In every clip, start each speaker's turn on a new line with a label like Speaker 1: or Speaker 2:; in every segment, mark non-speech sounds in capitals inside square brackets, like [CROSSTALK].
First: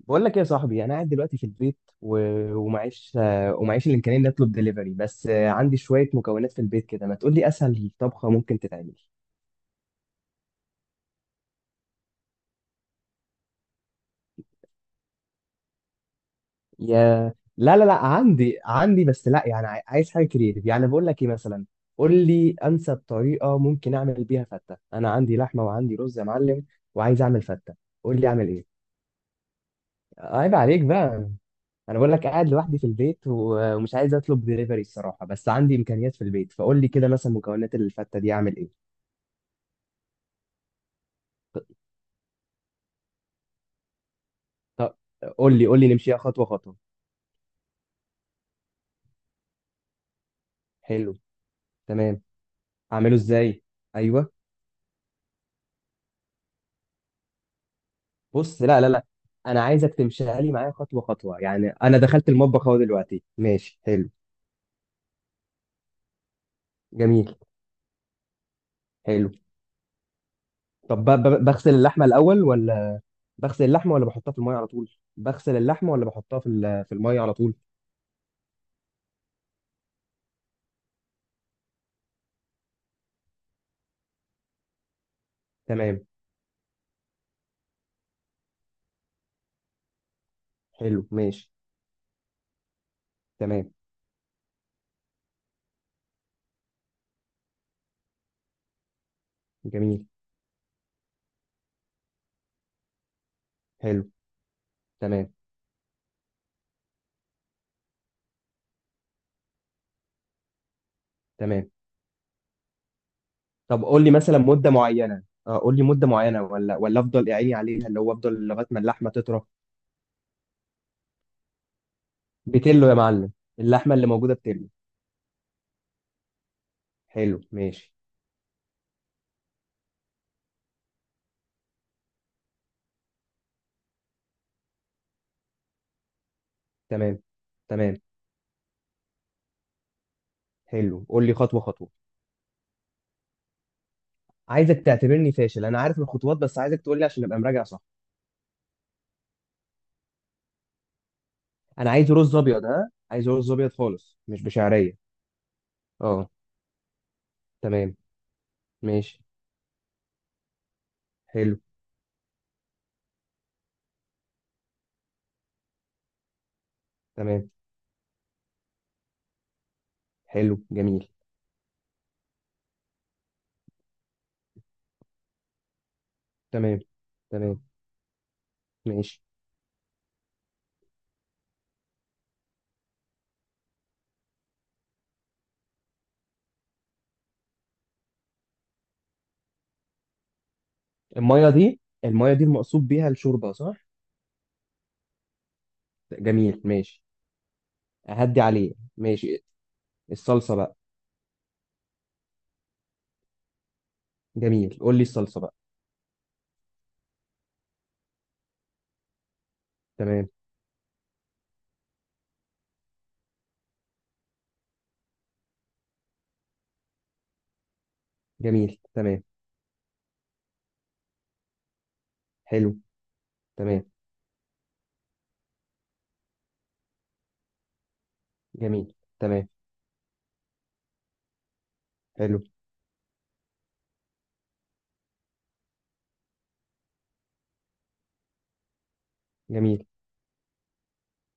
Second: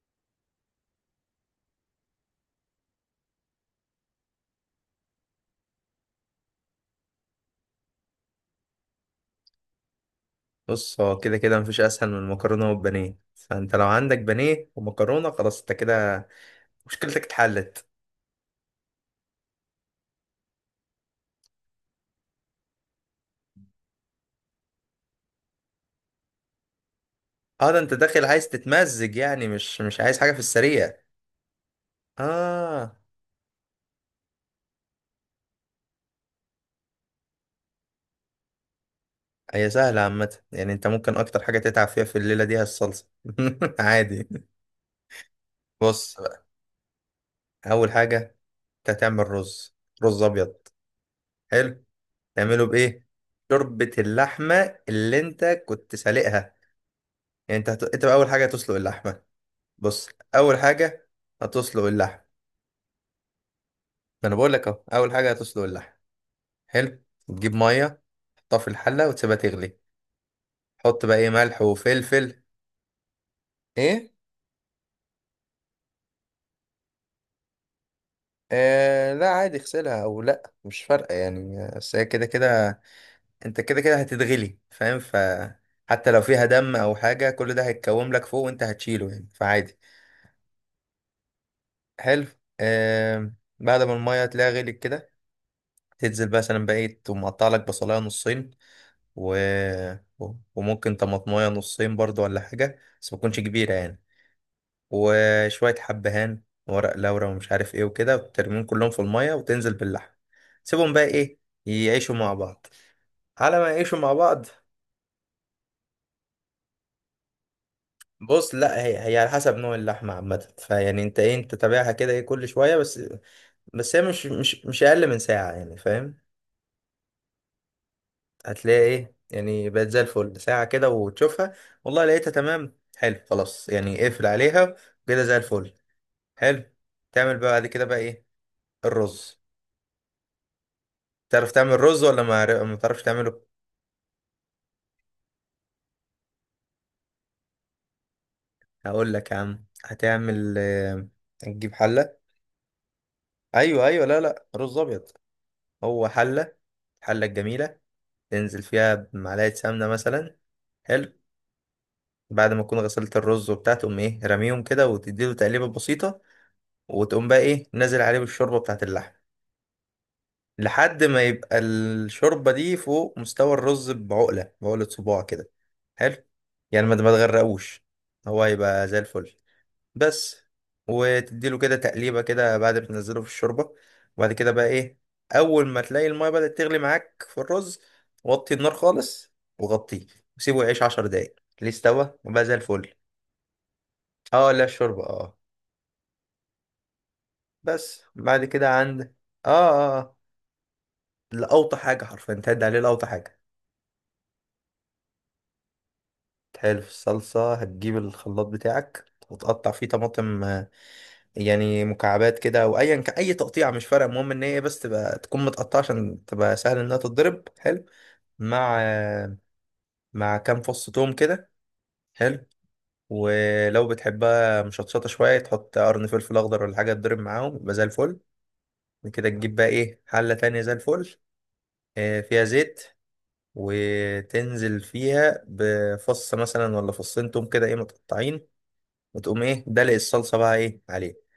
Speaker 1: بقول لك ايه يا صاحبي، انا قاعد دلوقتي في البيت ومعيش ومعيش الامكانيه اني اطلب دليفري، بس عندي شويه مكونات في البيت كده. ما تقول لي اسهل طبخه ممكن تتعمل؟
Speaker 2: بص، هو كده كده مفيش اسهل من المكرونه والبانيه. فانت لو عندك بانيه ومكرونه، خلاص انت كده مشكلتك
Speaker 1: يا، لا لا
Speaker 2: اتحلت.
Speaker 1: لا، عندي بس، لا يعني عايز حاجه كريتيف. يعني بقول لك ايه مثلا؟ قول لي انسب طريقه ممكن اعمل بيها فته. انا عندي لحمه وعندي رز يا معلم، وعايز اعمل
Speaker 2: اه،
Speaker 1: فته.
Speaker 2: ده انت
Speaker 1: قول
Speaker 2: داخل
Speaker 1: لي
Speaker 2: عايز
Speaker 1: اعمل ايه.
Speaker 2: تتمزج يعني، مش عايز حاجه في
Speaker 1: عيب عليك
Speaker 2: السريع.
Speaker 1: بقى. انا بقول لك قاعد لوحدي في
Speaker 2: اه،
Speaker 1: البيت ومش عايز اطلب دليفري الصراحه، بس عندي امكانيات في البيت. فقول لي كده مثلا مكونات الفته دي اعمل ايه؟
Speaker 2: هي سهله عامه. يعني انت ممكن اكتر حاجه تتعب فيها في الليله دي هي الصلصه. [LAUGHS] عادي.
Speaker 1: طب قول لي
Speaker 2: بص
Speaker 1: نمشيها
Speaker 2: بقى،
Speaker 1: خطوه خطوه.
Speaker 2: اول حاجه انت هتعمل رز. رز ابيض.
Speaker 1: حلو.
Speaker 2: حلو.
Speaker 1: تمام.
Speaker 2: تعمله بايه؟
Speaker 1: اعمله ازاي؟
Speaker 2: شوربه
Speaker 1: ايوه.
Speaker 2: اللحمه اللي انت كنت سالقها. يعني انت بقى اول حاجه
Speaker 1: بص،
Speaker 2: هتسلق
Speaker 1: لا لا لا،
Speaker 2: اللحمه.
Speaker 1: انا عايزك
Speaker 2: بص،
Speaker 1: تمشيها لي
Speaker 2: اول
Speaker 1: معايا خطوه
Speaker 2: حاجه
Speaker 1: خطوه. يعني
Speaker 2: هتسلق
Speaker 1: انا دخلت
Speaker 2: اللحمه.
Speaker 1: المطبخ اهو دلوقتي، ماشي حلو.
Speaker 2: ما انا بقول لك اهو، اول حاجه هتسلق اللحم. حلو.
Speaker 1: جميل.
Speaker 2: تجيب ميه، تحطها في الحله
Speaker 1: حلو.
Speaker 2: وتسيبها تغلي.
Speaker 1: طب،
Speaker 2: حط بقى ايه ملح
Speaker 1: بغسل اللحمه
Speaker 2: وفلفل.
Speaker 1: الاول ولا؟ بغسل اللحمه ولا
Speaker 2: ايه؟
Speaker 1: بحطها في الميه على طول؟ بغسل اللحمه ولا بحطها في الميه على طول؟
Speaker 2: آه، لا عادي، اغسلها او لا مش فارقه يعني. بس هي كده كده، انت كده كده هتتغلي، فاهم،
Speaker 1: تمام.
Speaker 2: حتى لو فيها دم او حاجه كل ده هيتكوم لك فوق وانت هتشيله يعني، فعادي.
Speaker 1: حلو ماشي.
Speaker 2: حلو. آه.
Speaker 1: تمام.
Speaker 2: بعد ما الميه تلاقيها غليت كده، تنزل مثلا بقى ايه، تقوم مقطع لك بصلايه نصين، و...
Speaker 1: جميل.
Speaker 2: وممكن طماطمايه نصين برضو ولا حاجه، بس ما تكونش كبيره يعني.
Speaker 1: حلو. تمام.
Speaker 2: وشوية حبهان، ورق لورا ومش عارف ايه وكده، وترميهم كلهم في المية وتنزل باللحم. سيبهم بقى ايه
Speaker 1: تمام.
Speaker 2: يعيشوا مع بعض، على ما
Speaker 1: طب
Speaker 2: يعيشوا
Speaker 1: قول لي
Speaker 2: مع
Speaker 1: مثلا
Speaker 2: بعض.
Speaker 1: مده معينه، اه، قول لي مده معينه، ولا افضل اعيني عليها، اللي هو افضل
Speaker 2: بص،
Speaker 1: لغايه ما
Speaker 2: لا، هي
Speaker 1: اللحمه
Speaker 2: هي على
Speaker 1: تطرى؟
Speaker 2: حسب نوع اللحمة عامة. فيعني انت ايه، انت تابعها كده ايه كل شوية
Speaker 1: بتلو يا
Speaker 2: بس.
Speaker 1: معلم. اللحمه
Speaker 2: بس هي
Speaker 1: اللي
Speaker 2: مش
Speaker 1: موجوده
Speaker 2: مش
Speaker 1: بتلو.
Speaker 2: مش أقل من ساعة يعني، فاهم؟
Speaker 1: حلو ماشي.
Speaker 2: هتلاقي ايه، يعني بقت زي الفل. ساعة كده وتشوفها، والله لقيتها تمام، حلو خلاص يعني اقفل عليها كده زي الفل. حلو.
Speaker 1: تمام.
Speaker 2: تعمل بقى بعد كده
Speaker 1: تمام.
Speaker 2: بقى ايه؟ الرز.
Speaker 1: حلو، قول لي
Speaker 2: تعرف
Speaker 1: خطوه
Speaker 2: تعمل
Speaker 1: خطوه.
Speaker 2: رز ولا ما تعرفش تعمله؟
Speaker 1: عايزك تعتبرني فاشل. انا عارف الخطوات بس عايزك تقول لي عشان ابقى مراجع صح.
Speaker 2: هقول لك يا عم، هتعمل هتجيب
Speaker 1: انا عايز
Speaker 2: حله.
Speaker 1: رز ابيض. ها، عايز رز ابيض
Speaker 2: ايوه، ايوه،
Speaker 1: خالص،
Speaker 2: لا،
Speaker 1: مش
Speaker 2: لا، رز
Speaker 1: بشعريه.
Speaker 2: ابيض. هو
Speaker 1: اه.
Speaker 2: حله، الحله الجميله.
Speaker 1: تمام.
Speaker 2: تنزل فيها
Speaker 1: ماشي.
Speaker 2: بمعلقه سمنه مثلا. حلو.
Speaker 1: حلو.
Speaker 2: بعد ما تكون غسلت الرز وبتاع، تقوم ايه رميهم كده وتديله تقليبه بسيطه. وتقوم بقى
Speaker 1: تمام.
Speaker 2: ايه نازل عليه بالشوربه بتاعت اللحم.
Speaker 1: حلو.
Speaker 2: لحد
Speaker 1: جميل.
Speaker 2: ما يبقى الشوربه دي فوق مستوى الرز بعقله، بعقله صباع كده. حلو.
Speaker 1: تمام.
Speaker 2: يعني ما ما
Speaker 1: تمام.
Speaker 2: تغرقوش، هو هيبقى زي
Speaker 1: ماشي.
Speaker 2: الفل بس. وتديله كده تقليبة كده بعد ما تنزله في الشوربة. وبعد كده بقى ايه، أول ما تلاقي المية بدأت تغلي معاك في الرز، وطي النار خالص وغطيه، وسيبه يعيش 10 دقايق. ليه؟ استوى
Speaker 1: الميه دي
Speaker 2: وبقى زي
Speaker 1: المقصود
Speaker 2: الفل.
Speaker 1: بيها الشوربه، صح؟
Speaker 2: اه لا، الشوربة، اه.
Speaker 1: جميل ماشي.
Speaker 2: بس
Speaker 1: اهدي
Speaker 2: بعد كده
Speaker 1: عليه
Speaker 2: عند.
Speaker 1: ماشي.
Speaker 2: اه، اه، آه.
Speaker 1: الصلصه بقى.
Speaker 2: لأوطى حاجة حرفيا، تهد عليه لأوطى حاجة.
Speaker 1: جميل، قول لي الصلصه بقى.
Speaker 2: تحلو في الصلصة، هتجيب الخلاط بتاعك وتقطع فيه
Speaker 1: تمام.
Speaker 2: طماطم. يعني مكعبات كده او اي تقطيع مش فارق، المهم ان هي بس تبقى تكون متقطعه عشان تبقى سهل انها تتضرب. حلو،
Speaker 1: جميل.
Speaker 2: مع
Speaker 1: تمام.
Speaker 2: مع كام فص توم كده. حلو.
Speaker 1: حلو. تمام.
Speaker 2: ولو بتحبها مشطشطه شويه، تحط قرن فلفل اخضر ولا حاجه تضرب معاهم، يبقى زي الفل.
Speaker 1: جميل.
Speaker 2: بعد كده
Speaker 1: تمام.
Speaker 2: تجيب بقى ايه حله تانية زي الفل،
Speaker 1: حلو.
Speaker 2: فيها زيت. وتنزل فيها بفص مثلا ولا فصين توم كده ايه متقطعين، وتقوم ايه
Speaker 1: جميل.
Speaker 2: دلق الصلصه بقى ايه عليه.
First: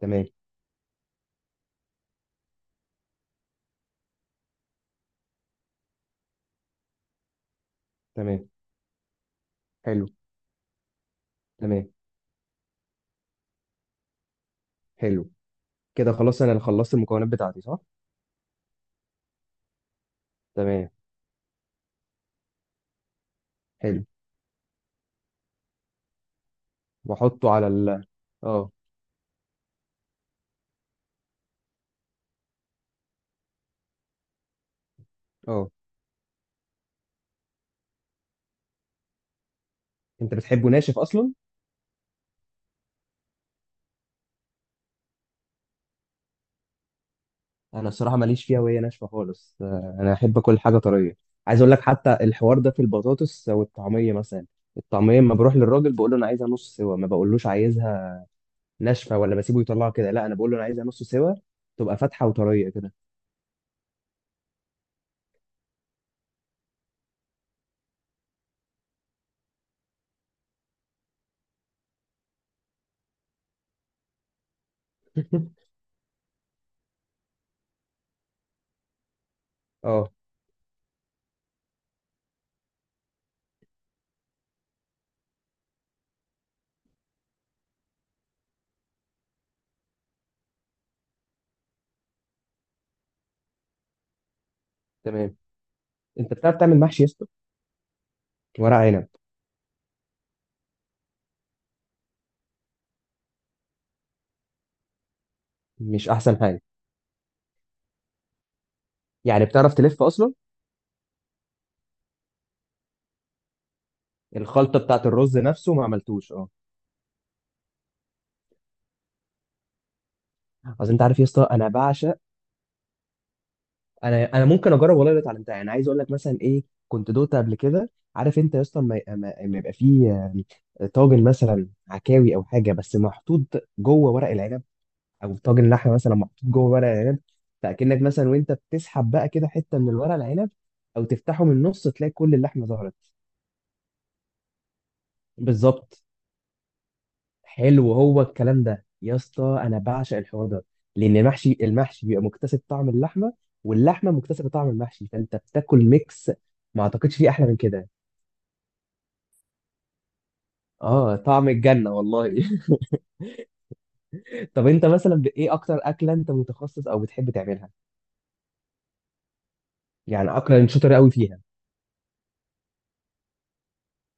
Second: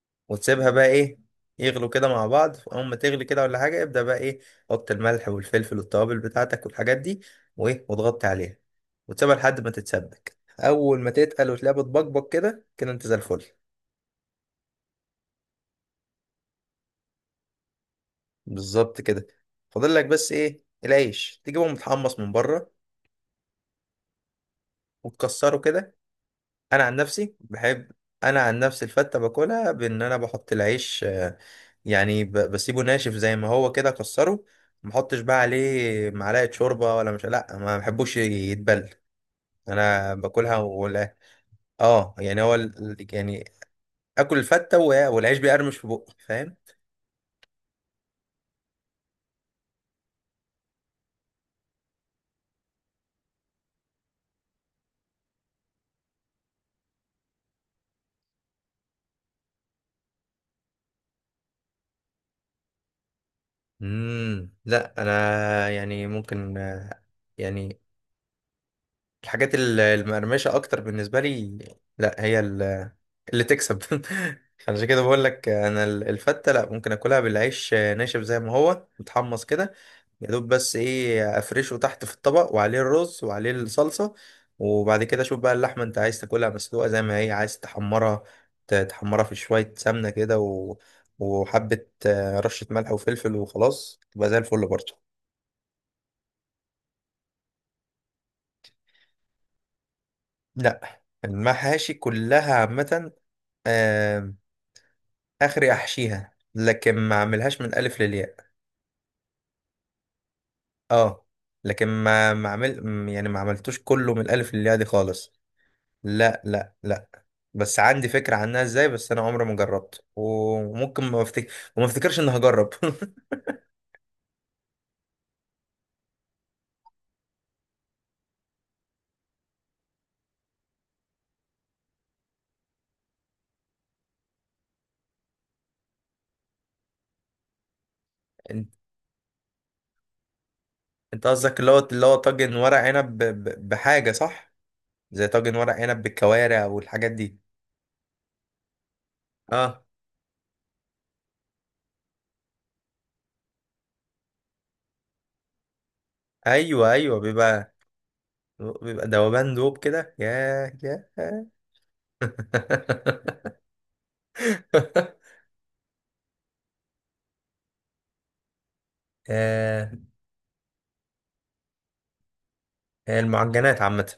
Speaker 1: تمام.
Speaker 2: وتسيبها بقى ايه يغلوا كده مع بعض. اول ما تغلي كده ولا حاجه ابدا بقى ايه، حط الملح والفلفل والتوابل بتاعتك والحاجات دي، وايه، وتغطي
Speaker 1: تمام.
Speaker 2: عليها. وتسيبها لحد ما
Speaker 1: حلو.
Speaker 2: تتسبك، اول ما تتقل وتلاقيها
Speaker 1: تمام.
Speaker 2: بتبقبق كده كده، انت زي الفل.
Speaker 1: حلو. كده خلاص، انا اللي خلصت المكونات بتاعتي صح؟
Speaker 2: بالظبط كده. فاضل لك بس ايه،
Speaker 1: تمام.
Speaker 2: العيش تجيبه متحمص من بره
Speaker 1: حلو.
Speaker 2: وتكسره كده. انا عن نفسي
Speaker 1: واحطه على
Speaker 2: بحب.
Speaker 1: ال...
Speaker 2: انا عن
Speaker 1: اه.
Speaker 2: نفسي الفته باكلها بان انا بحط العيش يعني، بسيبه ناشف زي ما هو كده اكسره. ما احطش بقى
Speaker 1: اه.
Speaker 2: عليه معلقه شوربه ولا، مش، لا، ما بحبوش يتبل. انا
Speaker 1: انت
Speaker 2: باكلها
Speaker 1: بتحبه ناشف
Speaker 2: ولا.
Speaker 1: اصلا؟
Speaker 2: اه يعني هو يعني، اكل الفته والعيش بيقرمش في بقي، فاهم؟
Speaker 1: انا الصراحه ماليش فيها وهي ناشفه خالص. انا احب كل حاجه طريه. عايز اقول لك، حتى الحوار ده في البطاطس والطعميه مثلا. الطعميه لما بروح للراجل بقول له انا عايزها نص سوا، ما بقولوش عايزها ناشفه ولا بسيبه يطلعها كده. لا، انا بقول له انا عايزها نص سوا، تبقى فاتحه وطريه كده.
Speaker 2: لا انا يعني ممكن، يعني الحاجات المقرمشه اكتر بالنسبه لي. لا هي اللي تكسب. [LAUGHS] عشان كده بقول لك
Speaker 1: [LAUGHS]
Speaker 2: انا الفته، لا ممكن اكلها بالعيش ناشف زي ما هو متحمص كده.
Speaker 1: اه.
Speaker 2: يا دوب بس ايه، افرشه تحت في الطبق وعليه الرز وعليه الصلصة. وبعد كده شوف بقى اللحمة، انت عايز تاكلها مسلوقة زي ما هي عايز تحمرها. تحمرها في شوية سمنة كده و... وحبة رشة ملح وفلفل وخلاص تبقى زي الفل برضه.
Speaker 1: تمام. انت بتعرف تعمل محشي يا اسطى؟ ورق عنب؟
Speaker 2: لا، المحاشي كلها عامة آه، اخري
Speaker 1: مش
Speaker 2: احشيها
Speaker 1: احسن حاجه؟
Speaker 2: لكن ما اعملهاش من الالف للياء.
Speaker 1: يعني بتعرف تلف اصلا؟
Speaker 2: اه لكن ما ما عمل م- يعني ما عملتوش كله من الالف للياء
Speaker 1: الخلطه
Speaker 2: دي
Speaker 1: بتاعت
Speaker 2: خالص.
Speaker 1: الرز نفسه ما عملتوش،
Speaker 2: لا،
Speaker 1: اه.
Speaker 2: لا، لا، بس عندي فكرة عنها ازاي. بس انا عمري ما جربت،
Speaker 1: اصل انت
Speaker 2: وممكن
Speaker 1: عارف
Speaker 2: ما
Speaker 1: يا اسطى،
Speaker 2: افتكر
Speaker 1: انا
Speaker 2: وما
Speaker 1: بعشق.
Speaker 2: افتكرش اني هجرب. [LAUGHS]
Speaker 1: انا ممكن اجرب والله. اللي اتعلمتها يعني، عايز اقول لك مثلا ايه كنت دوت قبل كده. عارف انت يا اسطى، لما لما يبقى فيه طاجن مثلا عكاوي او حاجه، بس محطوط جوه ورق العنب. او طاجن لحمه مثلا محطوط جوه ورق العنب. فاكنك مثلا وانت
Speaker 2: انت
Speaker 1: بتسحب بقى كده حته من الورق العنب، او
Speaker 2: أنت
Speaker 1: تفتحه من
Speaker 2: قصدك اللي هو
Speaker 1: النص
Speaker 2: اللي
Speaker 1: تلاقي
Speaker 2: هو
Speaker 1: كل
Speaker 2: طاجن
Speaker 1: اللحمه
Speaker 2: ورق
Speaker 1: ظهرت.
Speaker 2: عنب بحاجة، صح؟ زي طاجن ورق عنب
Speaker 1: بالظبط.
Speaker 2: بالكوارع والحاجات دي.
Speaker 1: حلو هو الكلام ده يا اسطى، انا
Speaker 2: اه،
Speaker 1: بعشق الحوار ده. لان المحشي بيبقى مكتسب طعم اللحمه، واللحمه مكتسبه طعم المحشي، فانت بتاكل ميكس. ما
Speaker 2: ايوه،
Speaker 1: اعتقدش
Speaker 2: ايوه،
Speaker 1: فيه احلى من
Speaker 2: بيبقى
Speaker 1: كده.
Speaker 2: بيبقى دوبان دوب كده. ياه،
Speaker 1: اه،
Speaker 2: ياه.
Speaker 1: طعم الجنه والله. [LAUGHS] طب انت مثلا ايه اكتر اكله انت متخصص او بتحب تعملها؟
Speaker 2: [LAUGHS]
Speaker 1: يعني اكله انت شاطر قوي فيها.
Speaker 2: ياه، المعجنات عامة.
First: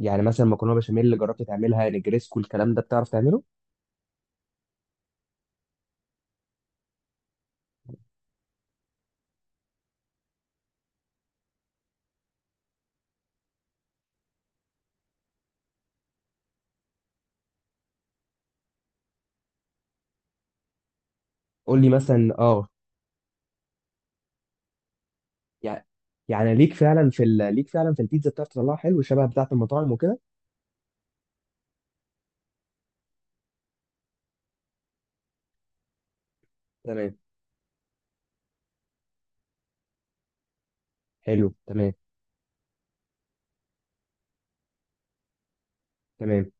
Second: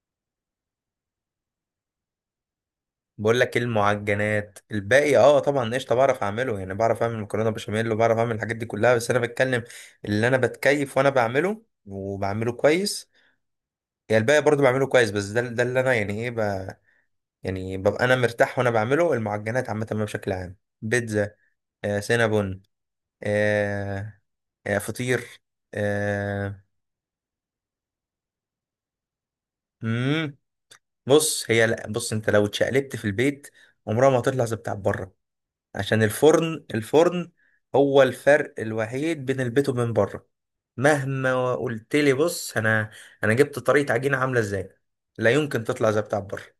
Speaker 1: يعني مثلا مكرونه بشاميل، اللي جربت تعملها نجريسكو الكلام ده، بتعرف
Speaker 2: بقول
Speaker 1: تعمله؟
Speaker 2: لك إيه، المعجنات الباقي، اه طبعا قشطه بعرف اعمله. يعني بعرف اعمل مكرونه بشاميل وبعرف اعمل الحاجات دي كلها، بس انا بتكلم اللي انا بتكيف وانا بعمله وبعمله كويس. يعني الباقي برضو بعمله كويس، بس ده اللي انا يعني ايه، ب... يعني ببقى انا مرتاح وانا بعمله. المعجنات عامه بقى بشكل عام. بيتزا،
Speaker 1: قول لي مثلا،
Speaker 2: سينابون،
Speaker 1: اه.
Speaker 2: آه فطير،
Speaker 1: يعني يعني
Speaker 2: آه
Speaker 1: ليك فعلا في البيتزا بتعرف تطلعها حلو شبه بتاعه المطاعم وكده؟
Speaker 2: مم. بص، هي لا. بص انت لو اتشقلبت في البيت، عمرها ما هتطلع زي بتاع بره. عشان الفرن،
Speaker 1: تمام.
Speaker 2: الفرن هو الفرق الوحيد بين البيت وبين بره.
Speaker 1: حلو.
Speaker 2: مهما
Speaker 1: تمام.
Speaker 2: قلت لي بص، انا جبت طريقة عجينة عاملة ازاي، لا يمكن تطلع زي بتاع بره.
Speaker 1: تمام.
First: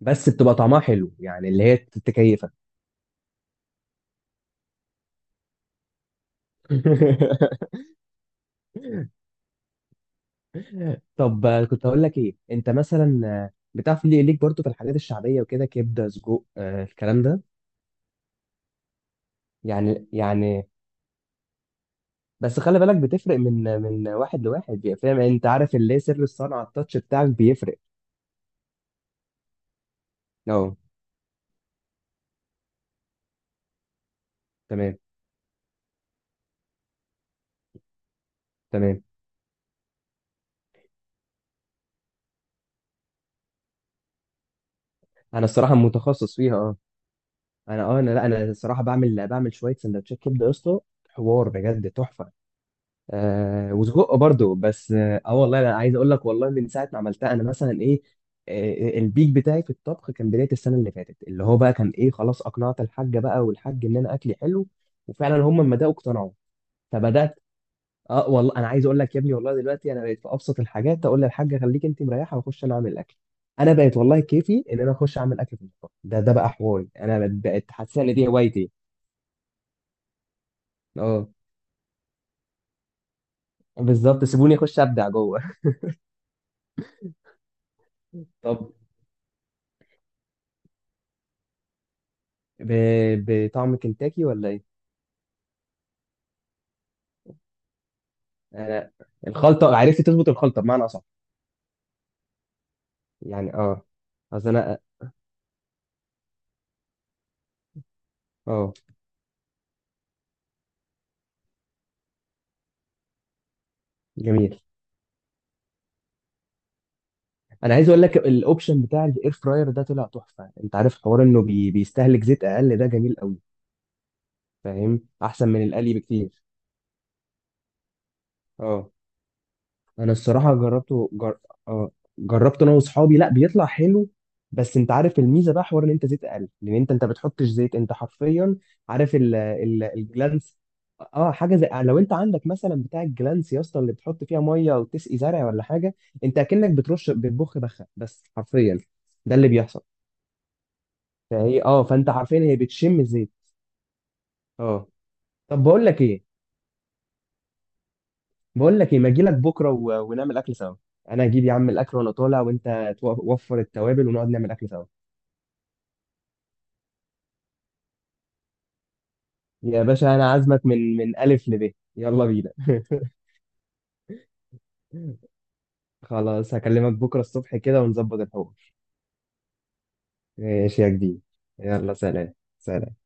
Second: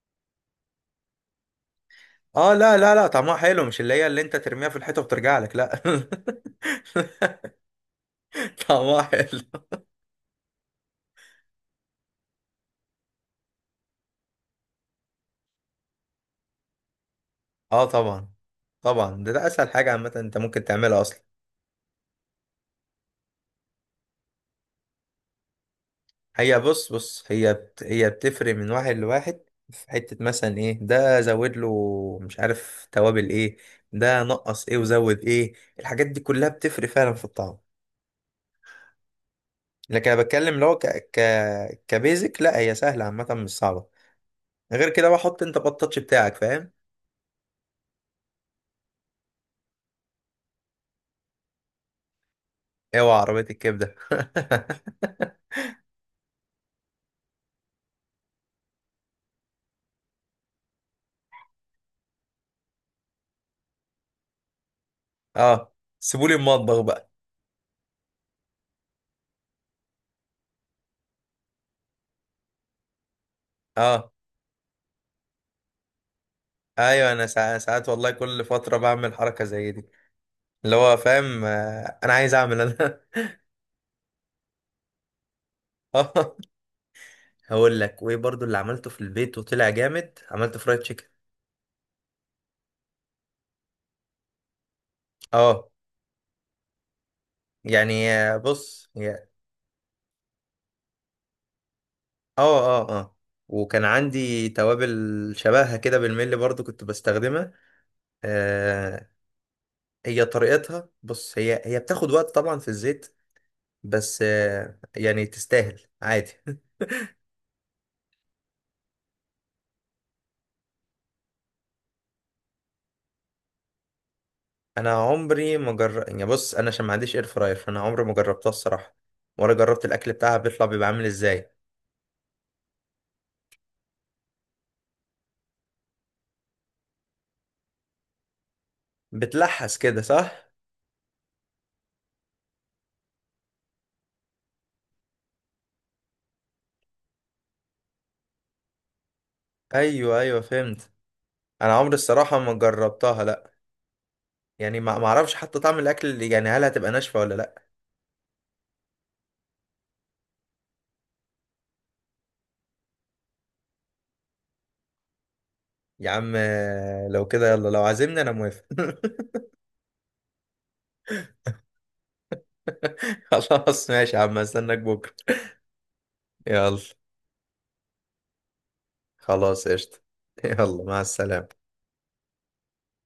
Speaker 1: بس بتبقى طعمها حلو يعني، اللي هي تكيفك.
Speaker 2: اه، لا، لا، لا، طعمها حلو، مش اللي انت ترميها في الحيطة وترجع لك، لا. [LAUGHS] طعمها
Speaker 1: [LAUGHS]
Speaker 2: حلو.
Speaker 1: طب كنت هقول لك ايه. انت مثلا بتعرف ليه ليك برضو في الحاجات الشعبيه وكده، كبده، سجق، الكلام ده.
Speaker 2: اه، طبعا، طبعا، ده اسهل حاجة عامة انت ممكن
Speaker 1: يعني
Speaker 2: تعملها اصلا.
Speaker 1: بس خلي بالك بتفرق من واحد لواحد، يعني فاهم؟ يعني انت عارف اللي هي سر
Speaker 2: هي
Speaker 1: الصنعه،
Speaker 2: بص
Speaker 1: التاتش
Speaker 2: بص،
Speaker 1: بتاعك بيفرق.
Speaker 2: هي بتفرق من واحد لواحد. في حتة مثلا
Speaker 1: اه.
Speaker 2: ايه، ده زود له مش عارف توابل ايه، ده نقص ايه
Speaker 1: تمام.
Speaker 2: وزود ايه. الحاجات دي كلها بتفرق فعلا في الطعم.
Speaker 1: تمام.
Speaker 2: لكن انا بتكلم لو ك... كبيزك، لا هي سهلة عامة مش صعبة. غير كده بقى حط
Speaker 1: انا
Speaker 2: انت
Speaker 1: الصراحه
Speaker 2: بطاتش بتاعك،
Speaker 1: متخصص فيها،
Speaker 2: فاهم؟
Speaker 1: اه. انا، اه، انا، لا، انا الصراحه بعمل شويه سندوتشات كبده يا اسطى، حوار بجد تحفه.
Speaker 2: اوعى عربية الكبدة.
Speaker 1: وسجق برضو،
Speaker 2: [LAUGHS]
Speaker 1: بس والله انا عايز اقول لك، والله من ساعه ما عملتها انا مثلا ايه. البيك بتاعي في الطبخ كان بدايه السنه اللي فاتت، اللي هو بقى كان ايه خلاص اقنعت الحاجه بقى والحاج ان انا اكلي حلو. وفعلا هم
Speaker 2: اه،
Speaker 1: لما بداوا اقتنعوا.
Speaker 2: سيبولي المطبخ بقى.
Speaker 1: فبدات. اه والله، انا عايز اقول لك يا ابني، والله دلوقتي انا بقيت في ابسط الحاجات اقول للحاجه خليك انت مريحه واخش انا اعمل الاكل. انا بقيت
Speaker 2: اه،
Speaker 1: والله كيفي ان انا اخش اعمل اكل في المطبخ ده. ده بقى حواري،
Speaker 2: ايوه، انا
Speaker 1: انا
Speaker 2: ساعات,
Speaker 1: بقيت
Speaker 2: ساعات
Speaker 1: حاسس
Speaker 2: والله
Speaker 1: ان دي
Speaker 2: كل
Speaker 1: هوايتي.
Speaker 2: فترة بعمل حركة زي دي. اللي هو،
Speaker 1: اه،
Speaker 2: فاهم، انا عايز اعمل انا.
Speaker 1: بالظبط، سيبوني اخش ابدع جوه.
Speaker 2: [LAUGHS] هقول لك وايه
Speaker 1: [LAUGHS]
Speaker 2: برضو اللي
Speaker 1: طب،
Speaker 2: عملته في البيت وطلع جامد، عملته فرايد تشيكن.
Speaker 1: ب... بطعم كنتاكي ولا ايه؟
Speaker 2: اه، يعني بص
Speaker 1: أنا. الخلطة، عرفت تظبط الخلطة بمعنى أصح؟
Speaker 2: اه، اه، اه،
Speaker 1: يعني، اه.
Speaker 2: وكان عندي
Speaker 1: أصل أنا.
Speaker 2: توابل شبهها كده بالملي برضو كنت بستخدمها
Speaker 1: اه.
Speaker 2: آه هي طريقتها بص، هي هي بتاخد وقت طبعا في الزيت. بس
Speaker 1: جميل.
Speaker 2: يعني تستاهل عادي. [LAUGHS]
Speaker 1: أنا عايز أقول لك الأوبشن بتاع الإير فراير ده طلع تحفة. أنت عارف حوار إنه بيستهلك زيت أقل، ده جميل قوي.
Speaker 2: انا
Speaker 1: فاهم؟ أحسن
Speaker 2: عمري
Speaker 1: من
Speaker 2: ما
Speaker 1: القلي
Speaker 2: جر... يعني
Speaker 1: بكتير.
Speaker 2: بص، انا عشان ما عنديش اير فراير فانا عمري ما جربتها
Speaker 1: اه،
Speaker 2: الصراحة. ولا جربت الاكل
Speaker 1: انا
Speaker 2: بتاعها
Speaker 1: الصراحه
Speaker 2: بيطلع بيبقى عامل
Speaker 1: جربته.
Speaker 2: ازاي.
Speaker 1: آه، جربت انا واصحابي. لا، بيطلع حلو. بس انت عارف الميزه بقى، حوار ان انت زيت اقل، لان انت بتحطش زيت، انت حرفيا عارف
Speaker 2: بتلحس كده، صح؟
Speaker 1: الجلانس؟ اه، حاجه زي لو انت عندك مثلا بتاع الجلانس يا اسطى، اللي بتحط فيها ميه وتسقي زرع ولا حاجه، انت اكنك بترش، بتبخ بخه بس حرفيا، ده اللي بيحصل.
Speaker 2: ايوه، ايوه، فهمت.
Speaker 1: فهي
Speaker 2: انا
Speaker 1: اه
Speaker 2: عمري
Speaker 1: فانت
Speaker 2: الصراحه
Speaker 1: حرفيا،
Speaker 2: ما
Speaker 1: هي بتشم
Speaker 2: جربتها،
Speaker 1: الزيت.
Speaker 2: لا. يعني
Speaker 1: اه،
Speaker 2: ما ما اعرفش حتى
Speaker 1: طب
Speaker 2: طعم
Speaker 1: بقول لك
Speaker 2: الاكل
Speaker 1: ايه.
Speaker 2: اللي يعني، هل هتبقى ناشفه ولا لا.
Speaker 1: بقول لك ايه، ما اجي لك بكره ونعمل اكل سوا. انا اجيب يا عم الاكل وانا طالع، وانت وفر التوابل ونقعد نعمل اكل سوا.
Speaker 2: يا عم لو كده يلا، لو عازمني انا موافق.
Speaker 1: يا باشا، انا عازمك من الف لب، يلا بينا.
Speaker 2: [LAUGHS] خلاص ماشي يا عم، استناك بكره.
Speaker 1: [LAUGHS] خلاص،
Speaker 2: يلا،
Speaker 1: هكلمك بكره الصبح كده ونظبط الحوار.
Speaker 2: خلاص، قشطه. [LAUGHS]
Speaker 1: ماشي
Speaker 2: يلا،
Speaker 1: يا
Speaker 2: مع
Speaker 1: جديد.
Speaker 2: السلامه.
Speaker 1: يلا، سلام سلام.